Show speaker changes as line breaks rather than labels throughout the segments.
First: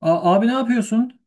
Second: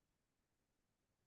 Abi ne yapıyorsun?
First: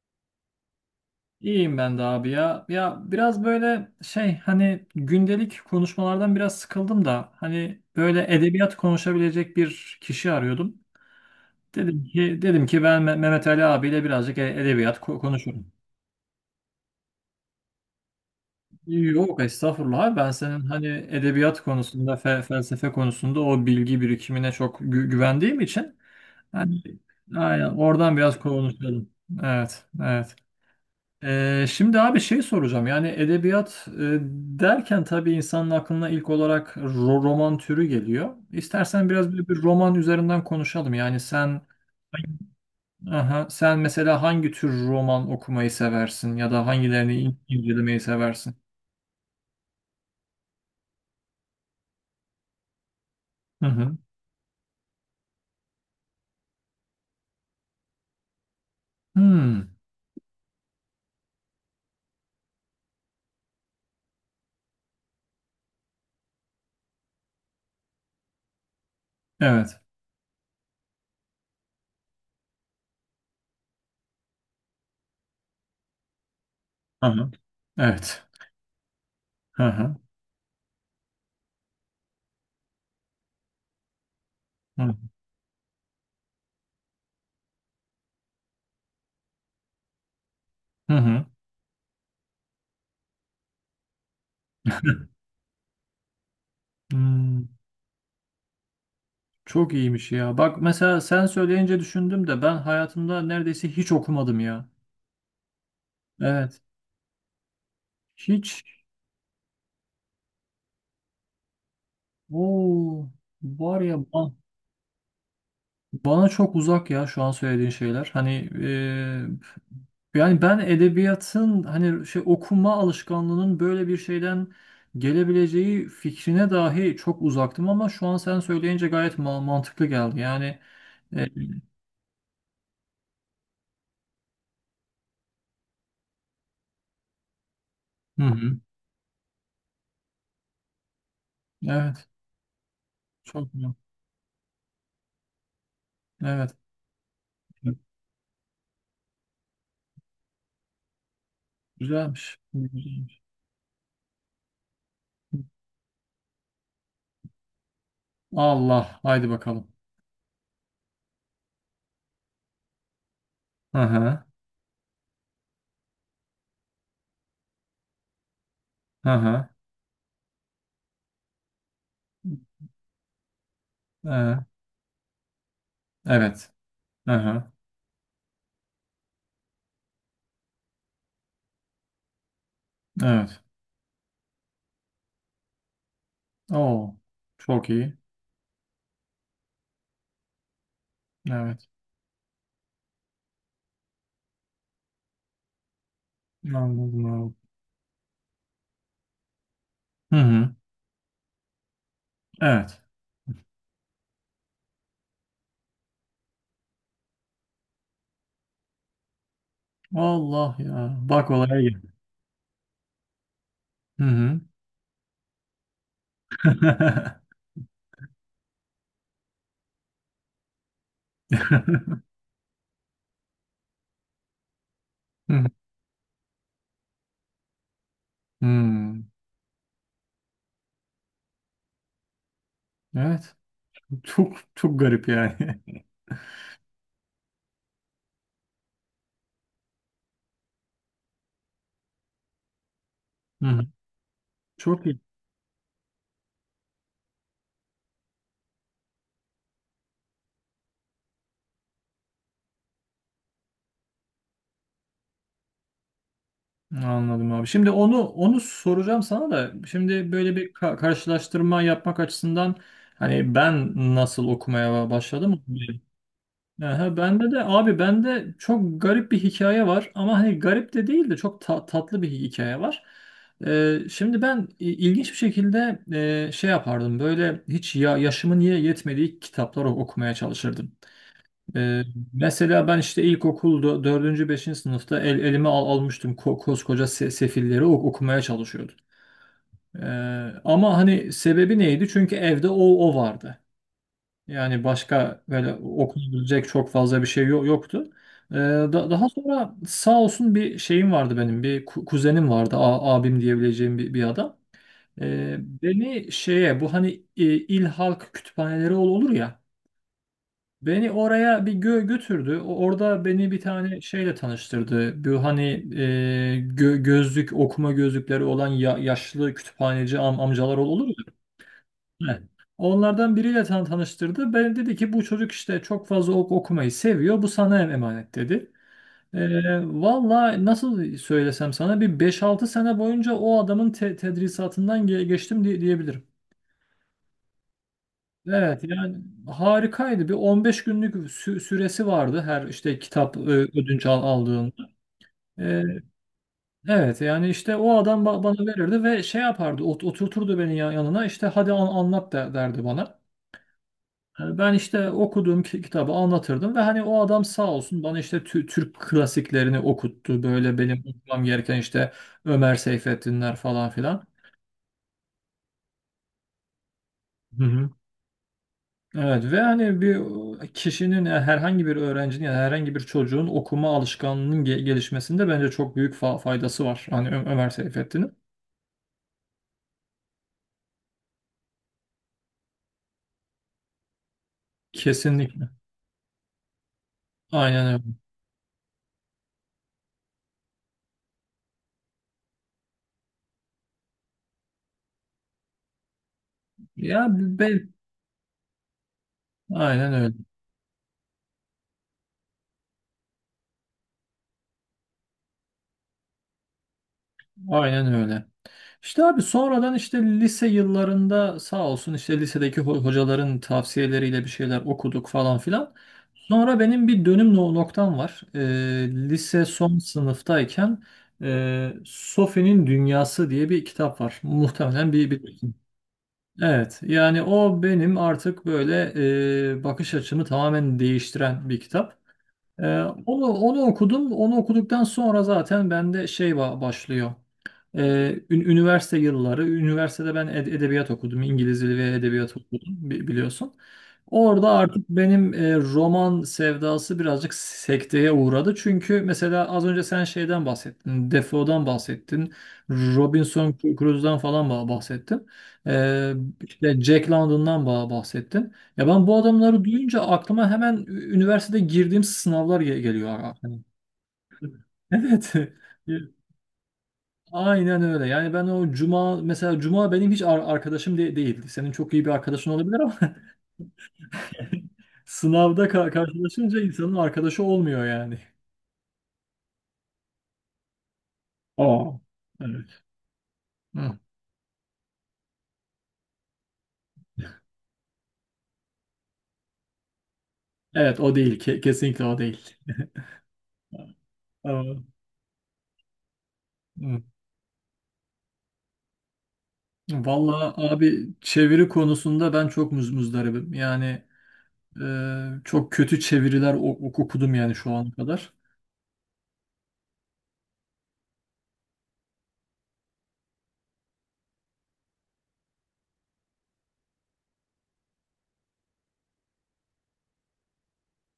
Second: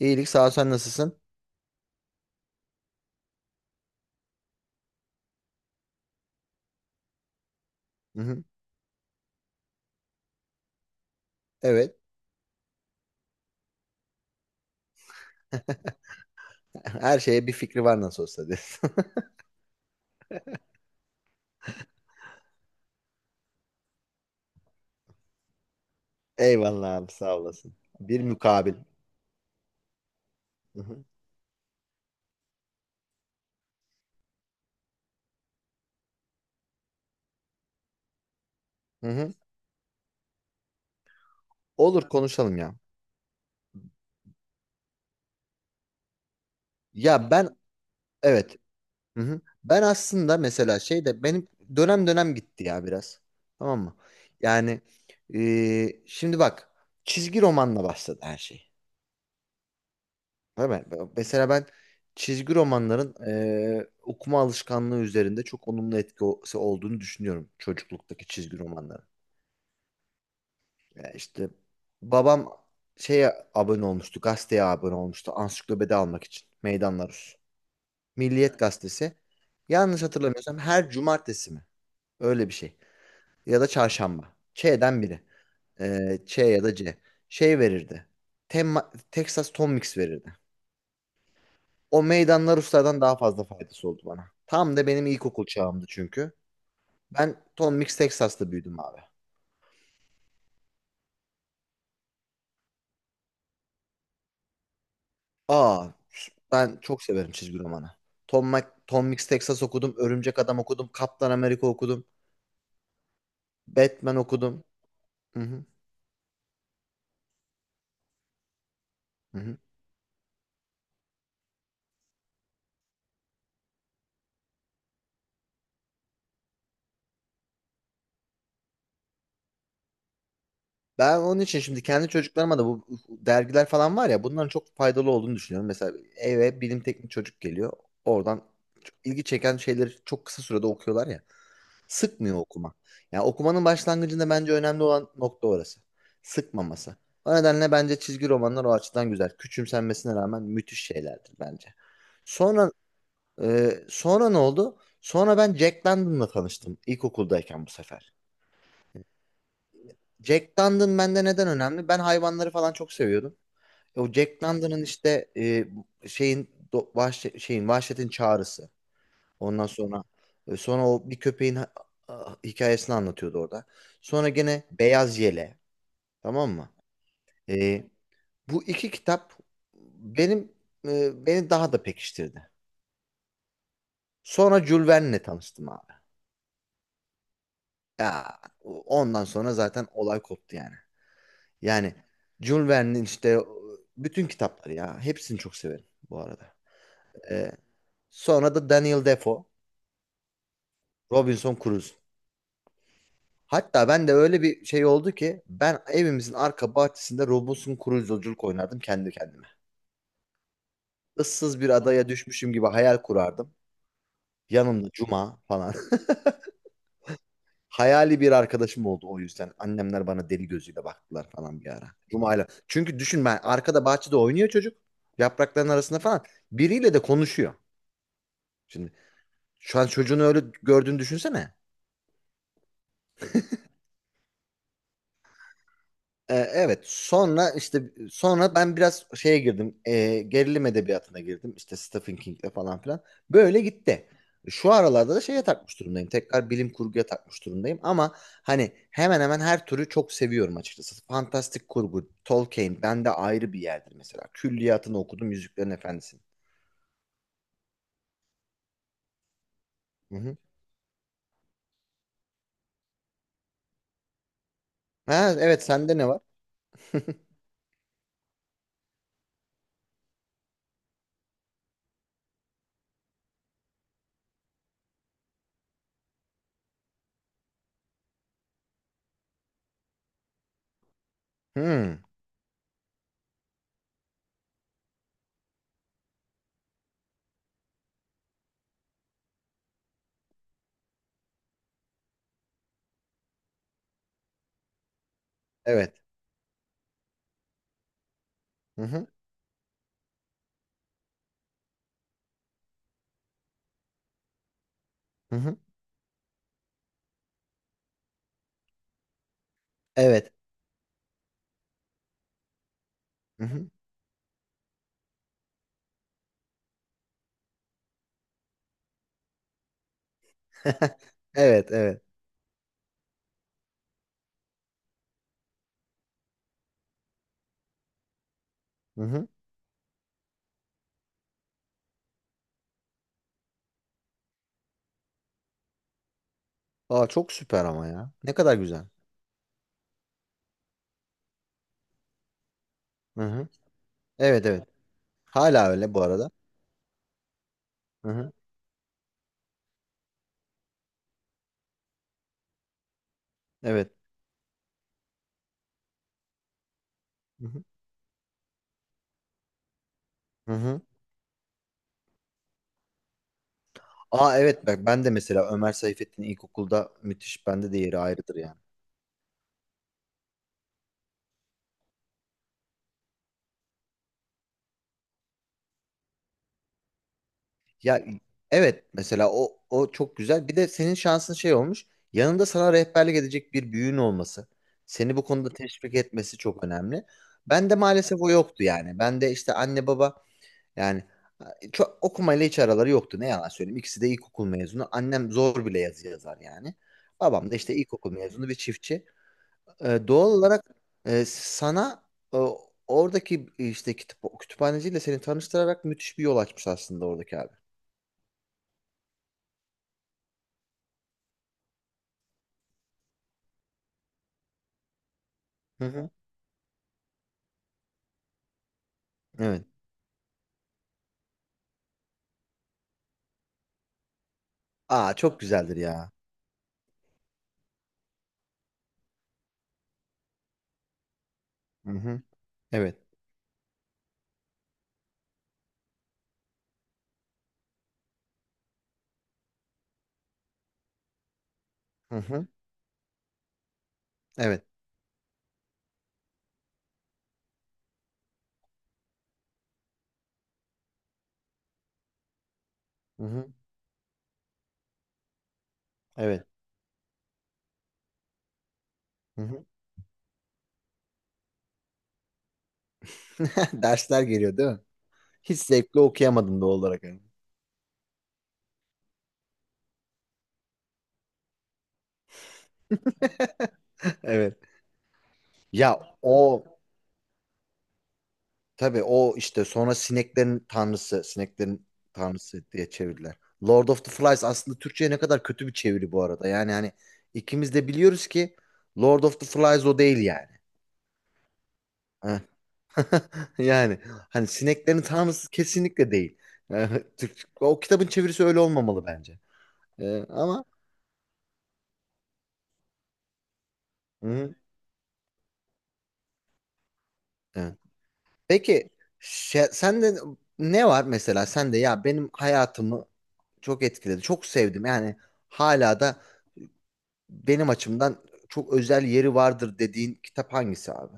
İyilik sağ ol, sen nasılsın?
İyiyim ben de abi ya. Ya biraz böyle şey, hani gündelik konuşmalardan biraz sıkıldım da, hani
Hı
böyle
hı.
edebiyat konuşabilecek bir kişi arıyordum.
Evet.
Dedim ki ben Mehmet Ali abiyle birazcık edebiyat konuşurum.
Her şeye bir fikri var nasıl olsa diyorsun.
Yok, estağfurullah abi. Ben senin hani edebiyat konusunda, felsefe konusunda o bilgi birikimine çok güvendiğim için hani,
Eyvallah abi, sağ
aynen,
olasın.
oradan
Bir
biraz
mukabil.
konuşalım. Evet, evet.
Hı hı.
Şimdi abi şey soracağım, yani edebiyat derken tabii insanın aklına ilk olarak roman türü geliyor.
Hı
İstersen biraz
hı.
böyle bir roman üzerinden konuşalım. Yani
Olur, konuşalım ya.
sen mesela hangi tür roman okumayı seversin ya da hangilerini
Ya
in-
ben
incelemeyi seversin?
evet. Hı hı. Ben aslında mesela şey de benim dönem dönem gitti ya biraz.
Hı
Tamam mı?
hı.
Yani şimdi bak, çizgi romanla başladı her şey.
Hmm,
Değil mi? Mesela ben çizgi romanların okuma alışkanlığı üzerinde çok olumlu etkisi olduğunu düşünüyorum, çocukluktaki çizgi romanların.
evet.
Ya işte babam şeye abone olmuştu, gazeteye abone olmuştu ansiklopedi almak için.
Hı
Meydanlar
hı.
Rus.
Evet.
Milliyet gazetesi.
Hı hı.
Yanlış hatırlamıyorsam her cumartesi mi? Öyle bir şey. Ya da çarşamba.
Hı
Ç'den biri. Ç ya da C. Şey verirdi. Temma, Texas Tom Mix verirdi.
hı. Hı.
O meydanlar Ruslardan daha fazla faydası oldu bana. Tam da benim ilkokul çağımdı çünkü. Ben
Hmm,
Tom Mix Texas'ta büyüdüm abi.
Çok iyiymiş ya. Bak, mesela sen söyleyince düşündüm de, ben hayatımda neredeyse hiç okumadım ya.
Aa,
Evet.
ben çok severim çizgi romanı.
Hiç.
Tom Mix Texas okudum, Örümcek Adam okudum, Kaptan Amerika okudum,
Oo, var ya,
Batman okudum. Hı hı,
bana çok uzak ya şu an söylediğin şeyler. Hani,
hı hı.
yani ben edebiyatın hani şey, okuma alışkanlığının böyle bir şeyden gelebileceği fikrine dahi çok uzaktım, ama şu an sen söyleyince gayet mantıklı geldi. Yani.
Ben
e,
onun için şimdi kendi çocuklarıma da bu dergiler falan var ya, bunların çok faydalı olduğunu düşünüyorum. Mesela eve bilim teknik çocuk geliyor.
hı
Oradan
hı.
çok ilgi çeken şeyleri çok kısa sürede okuyorlar ya.
Evet.
Sıkmıyor okuma. Yani
Çok
okumanın
güzel.
başlangıcında bence önemli olan nokta orası.
Evet.
Sıkmaması. O nedenle bence çizgi romanlar o açıdan güzel. Küçümsenmesine rağmen müthiş şeylerdir bence.
Güzelmiş.
Sonra
Güzelmiş.
sonra ne oldu? Sonra ben Jack London'la tanıştım ilkokuldayken bu sefer.
Allah. Haydi bakalım.
Jack London bende neden önemli? Ben hayvanları falan çok seviyordum.
Hı
O
hı.
Jack London'ın işte e, şeyin do- vahşe- şeyin vahşetin çağrısı.
Hı hı.
Ondan sonra sonra o bir hikayesini anlatıyordu orada. Sonra
Ee,
gene Beyaz Yele.
Evet.
Tamam mı?
Hı hı.
E, Bu iki kitap benim beni daha da pekiştirdi.
Evet.
Sonra Jules Verne'le tanıştım abi.
Oo. Çok iyi.
Ya ondan sonra zaten olay koptu yani.
Evet.
Yani Jules Verne'in işte bütün kitapları, ya hepsini çok severim bu arada.
Anladım abi.
E, Sonra da Daniel Defoe,
Hı hı.
Robinson Crusoe.
Evet.
Hatta ben de öyle bir şey oldu ki ben evimizin arka bahçesinde Robinson Crusoe'culuk oynardım kendi kendime.
Allah ya. Bak olaya
Issız bir
gel.
adaya düşmüşüm gibi hayal kurardım.
Hı hı.
Yanımda Cuma falan. Hayali bir arkadaşım oldu o yüzden. Annemler bana deli gözüyle baktılar falan bir ara. Cuma'yla. Çünkü düşün, ben arkada bahçede oynuyor çocuk.
Hı
Yaprakların arasında falan. Biriyle de konuşuyor. Şimdi
hı.
şu an çocuğunu öyle gördüğünü düşünsene.
Evet. Çok çok garip yani.
Evet, sonra işte sonra ben biraz şeye girdim, gerilim edebiyatına girdim işte Stephen King'le falan filan
Hı
böyle
hı.
gitti. Şu
Çok iyi.
aralarda da şeye takmış durumdayım, tekrar bilim kurguya takmış durumdayım ama hani hemen hemen her türü çok seviyorum açıkçası. Fantastik kurgu Tolkien bende ayrı bir yerdir mesela, külliyatını okudum Yüzüklerin Efendisi'nin.
Anladım abi. Şimdi onu soracağım sana da, şimdi
Hı
böyle
hı.
bir karşılaştırma yapmak açısından, hani ben nasıl okumaya
Ha,
başladım.
evet sende ne var?
Aha, bende de abi, bende çok garip bir hikaye var, ama hani garip de değil de çok tatlı bir hikaye var. Şimdi ben ilginç bir şekilde, şey yapardım, böyle hiç ya, yaşımın yetmediği kitapları okumaya çalışırdım. Ee,
Hmm,
Mesela ben işte ilkokulda dördüncü beşinci sınıfta, elime almıştım, koskoca Sefilleri okumaya çalışıyordum. Ee, Ama hani sebebi neydi? Çünkü evde o vardı. Yani başka böyle
evet.
okunabilecek çok fazla bir şey yoktu.
Hı
Da-
hı.
daha sonra, sağ olsun, bir şeyim vardı benim. Bir kuzenim vardı, abim diyebileceğim bir adam.
Hı hı.
Beni şeye, bu hani, il halk kütüphaneleri olur ya.
Evet.
Beni oraya bir götürdü. Orada beni bir
Hı hı.
tane şeyle tanıştırdı. Bu hani, e, gö- gözlük okuma gözlükleri olan yaşlı kütüphaneci amcalar olur ya.
Evet, evet.
Evet. Onlardan biriyle tanıştırdı. "Ben," dedi ki, "bu çocuk işte çok fazla okumayı seviyor. Bu sana emanet dedi.
Hı hı.
Valla nasıl söylesem sana, bir beş altı sene boyunca o adamın tedrisatından geçtim diyebilirim.
Aa çok süper ama ya. Ne kadar
Evet,
güzel.
yani harikaydı. Bir 15 günlük süresi vardı her işte kitap
Hı hı.
ödünç al
Evet,
aldığında.
evet.
Ee,
Hala öyle bu arada.
evet, yani işte o adam
Hı
ba-
hı.
bana verirdi ve şey yapardı, oturturdu beni yanına, işte "hadi anlat derdi bana.
Evet.
Ben işte okuduğum kitabı anlatırdım, ve hani o adam, sağ
Hı hı.
olsun, bana işte Türk klasiklerini okuttu.
Hı
Böyle
hı.
benim okumam gereken, işte Ömer Seyfettinler falan filan.
Aa evet, bak ben de mesela Ömer Seyfettin ilkokulda
Hı
müthiş,
hı.
bende de yeri ayrıdır yani.
Evet. Ve hani bir kişinin, yani herhangi bir öğrencinin ya da herhangi bir çocuğun okuma alışkanlığının gelişmesinde bence çok büyük faydası var. Hani Ömer
Ya
Seyfettin'in.
evet, mesela o çok güzel. Bir de senin şansın şey olmuş. Yanında sana rehberlik edecek bir büyüğün olması. Seni bu konuda
Kesinlikle.
teşvik etmesi çok önemli.
Aynen
Ben de
öyle.
maalesef o yoktu yani. Ben de işte anne baba, yani çok okumayla hiç araları yoktu. Ne yalan söyleyeyim. İkisi de ilkokul mezunu. Annem zor bile yazı yazar yani.
Ya
Babam da
ben,
işte ilkokul mezunu bir çiftçi.
aynen öyle.
Doğal olarak e, sana e, oradaki işte kitap, kütüphaneciyle seni tanıştırarak müthiş bir yol açmış aslında oradaki abi.
Aynen öyle. İşte abi, sonradan, işte lise yıllarında, sağ olsun, işte lisedeki hocaların tavsiyeleriyle bir şeyler okuduk falan filan.
Hı hı.
Sonra benim bir dönüm noktam var. Lise
Evet.
son sınıftayken, Sophie'nin Dünyası diye bir kitap var. Muhtemelen bir
Aa çok
bilirsin.
güzeldir ya.
Evet, yani o benim artık böyle, bakış açımı tamamen değiştiren bir
Hı
kitap.
hı.
Ee,
Evet.
onu okudum. Onu okuduktan sonra zaten bende şey başlıyor. Ee, üniversite yılları, üniversitede ben edebiyat okudum, İngiliz dili ve
Hı
edebiyat
hı.
okudum, biliyorsun. Orada
Evet.
artık benim, roman sevdası birazcık sekteye uğradı. Çünkü mesela az önce sen şeyden bahsettin, Defoe'dan bahsettin,
Hı hı.
Robinson Crusoe'dan falan bahsettin. Ee,
Evet.
işte Jack London'dan bahsettin. Ya ben bu
Hı
adamları
hı.
duyunca aklıma hemen üniversitede girdiğim sınavlar geliyor.
Dersler geliyor, değil mi?
Evet.
Hiç zevkli okuyamadım doğal olarak.
Aynen öyle. Yani ben o Cuma, mesela Cuma benim hiç arkadaşım değil. Senin çok iyi bir arkadaşın olabilir ama,
Evet.
sınavda ka-
Ya
karşılaşınca
o
insanın arkadaşı olmuyor yani.
Tabii o işte sonra sineklerin tanrısı, sineklerin
Aa.
tanrısı
Evet.
diye çevirdiler. Lord
Hı.
of the Flies aslında Türkçe'ye ne kadar kötü bir çeviri bu arada. Yani hani ikimiz de biliyoruz ki Lord of the Flies o değil yani.
Evet o değil. Kesinlikle o değil.
Eh, Yani hani
Aa.
sineklerin tanrısı kesinlikle değil. Eh,
Hı.
Türk, o kitabın çevirisi öyle olmamalı bence. Ama
Vallahi abi, çeviri konusunda ben çok muzdaribim. Yani,
hı,
çok kötü çeviriler okudum yani şu
evet.
ana kadar.
Peki sende ne var mesela, sen de. Ya benim hayatımı çok etkiledi, çok sevdim yani, hala da benim açımdan çok özel yeri vardır dediğin kitap hangisi abi?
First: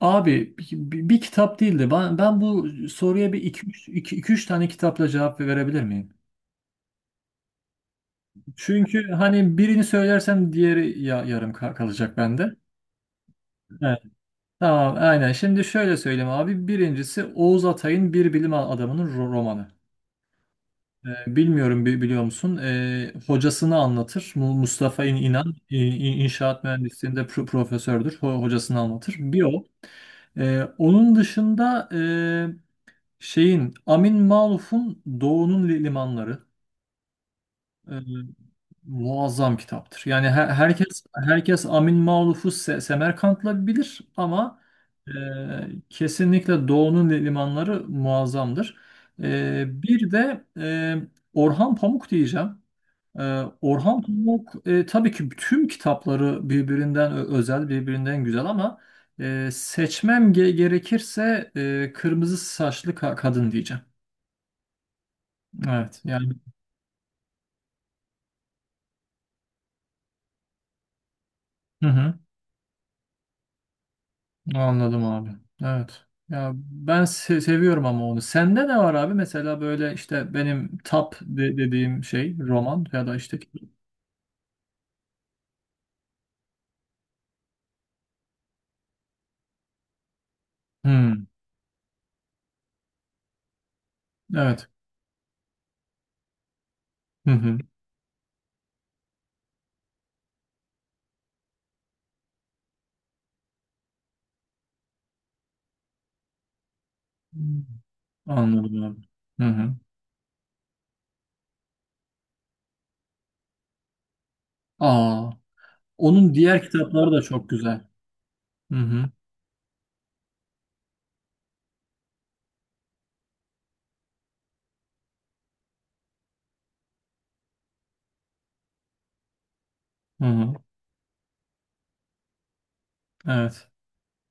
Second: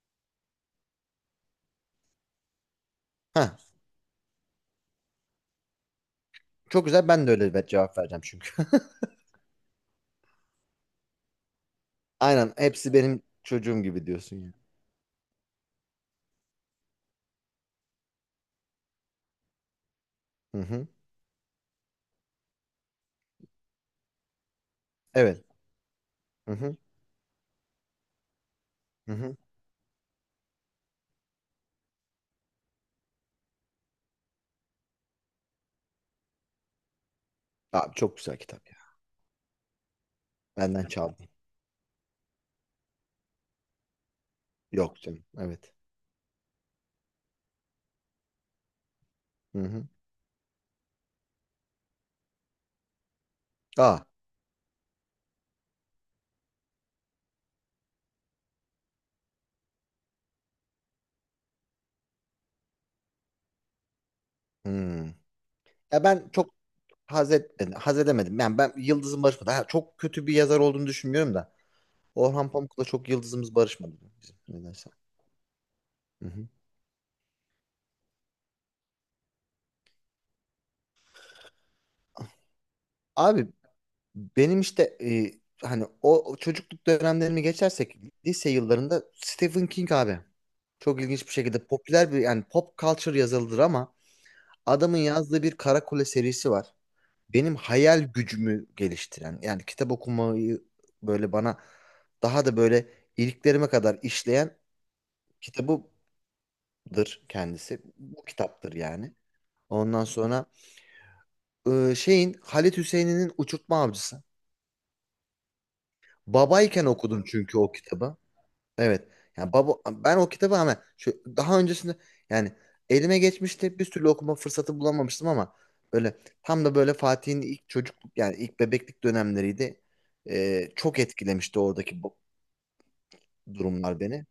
Abi, bir kitap değildi. Ben bu soruya bir
Heh,
iki üç tane kitapla cevap verebilir miyim?
çok güzel, ben de öyle bir cevap vereceğim çünkü.
Çünkü hani birini söylersem diğeri ya, yarım kalacak
Aynen,
bende.
hepsi benim çocuğum
Evet.
gibi diyorsun ya.
Tamam, aynen. Şimdi şöyle söyleyeyim abi. Birincisi Oğuz Atay'ın Bir Bilim Adamı'nın romanı.
Hı hı.
Bilmiyorum, biliyor musun? Hocasını anlatır. Mustafa İn-
Evet.
İnan İ- İ-
Hı
inşaat
hı.
mühendisliğinde profesördür. Hocasını
Hı
anlatır.
hı.
Bir o. Onun dışında, şeyin, Amin Maluf'un Doğu'nun limanları.
Abi
Ee,
çok güzel kitap ya.
Muazzam kitaptır. Yani her-
Benden
herkes
çaldın.
herkes Amin Maluf'u Semerkant'la bilir ama,
Yok
e,
canım. Evet.
kesinlikle Doğu'nun limanları muazzamdır.
Hı hı.
Bir de, Orhan Pamuk diyeceğim. E,
Aa.
Orhan Pamuk, tabii ki tüm kitapları birbirinden özel, birbirinden güzel, ama seçmem gerekirse, Kırmızı Saçlı Kadın diyeceğim.
Hmm.
Evet
Ya ben
yani.
çok haz etmedim. Haz edemedim. Yani ben, yıldızım barışmadı. Ha, çok kötü bir yazar olduğunu düşünmüyorum da.
Hı hı.
Orhan Pamuk'la çok yıldızımız barışmadı bizim. Nedense.
Anladım abi. Evet.
Hı hı.
Ya ben seviyorum ama onu. Sende ne var abi? Mesela böyle işte benim tap dediğim şey, roman ya da işte...
Abi, benim işte hani o çocukluk dönemlerimi geçersek lise yıllarında Stephen King abi. Çok
Hmm,
ilginç bir şekilde popüler bir yani pop culture yazılıdır ama
evet.
adamın yazdığı bir Karakule serisi var.
Hı
Benim
hı.
hayal gücümü geliştiren, yani kitap okumayı böyle bana daha da böyle iliklerime kadar işleyen kitabıdır
Hmm,
kendisi. Bu kitaptır
Anladım abi.
yani.
Hı hı.
Ondan sonra şeyin Halit Hüseyin'in Uçurtma Avcısı.
Aa, onun diğer
Babayken
kitapları da
okudum
çok
çünkü o
güzel.
kitabı.
Hı
Evet.
hı.
Yani baba, ben o kitabı ama şu daha öncesinde yani elime geçmişti. Bir türlü okuma fırsatı bulamamıştım ama böyle tam da böyle Fatih'in ilk çocukluk, yani ilk bebeklik dönemleriydi.
Hı hı.
Çok etkilemişti oradaki bu
Evet.
durumlar beni.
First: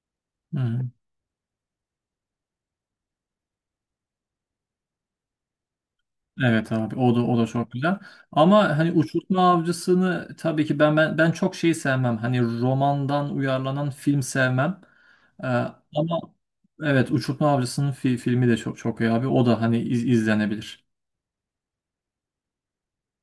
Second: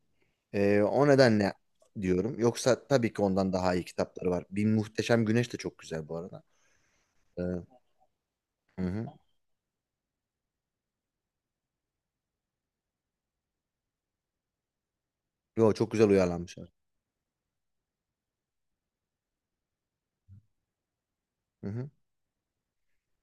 Hı hı.
O nedenle diyorum. Yoksa tabii ki ondan daha iyi kitapları var. Bir Muhteşem Güneş de çok güzel bu arada.
Evet abi, o da o
Ee,
da çok güzel. Ama
hı
hani
hı.
Uçurtma Avcısı'nı tabii ki ben çok şey sevmem. Hani romandan uyarlanan film sevmem. Ee,
Yo çok güzel
Ama
uyarlanmış.
evet, Uçurtma Avcısı'nın filmi de çok çok iyi abi. O da hani izlenebilir.
Hı hı.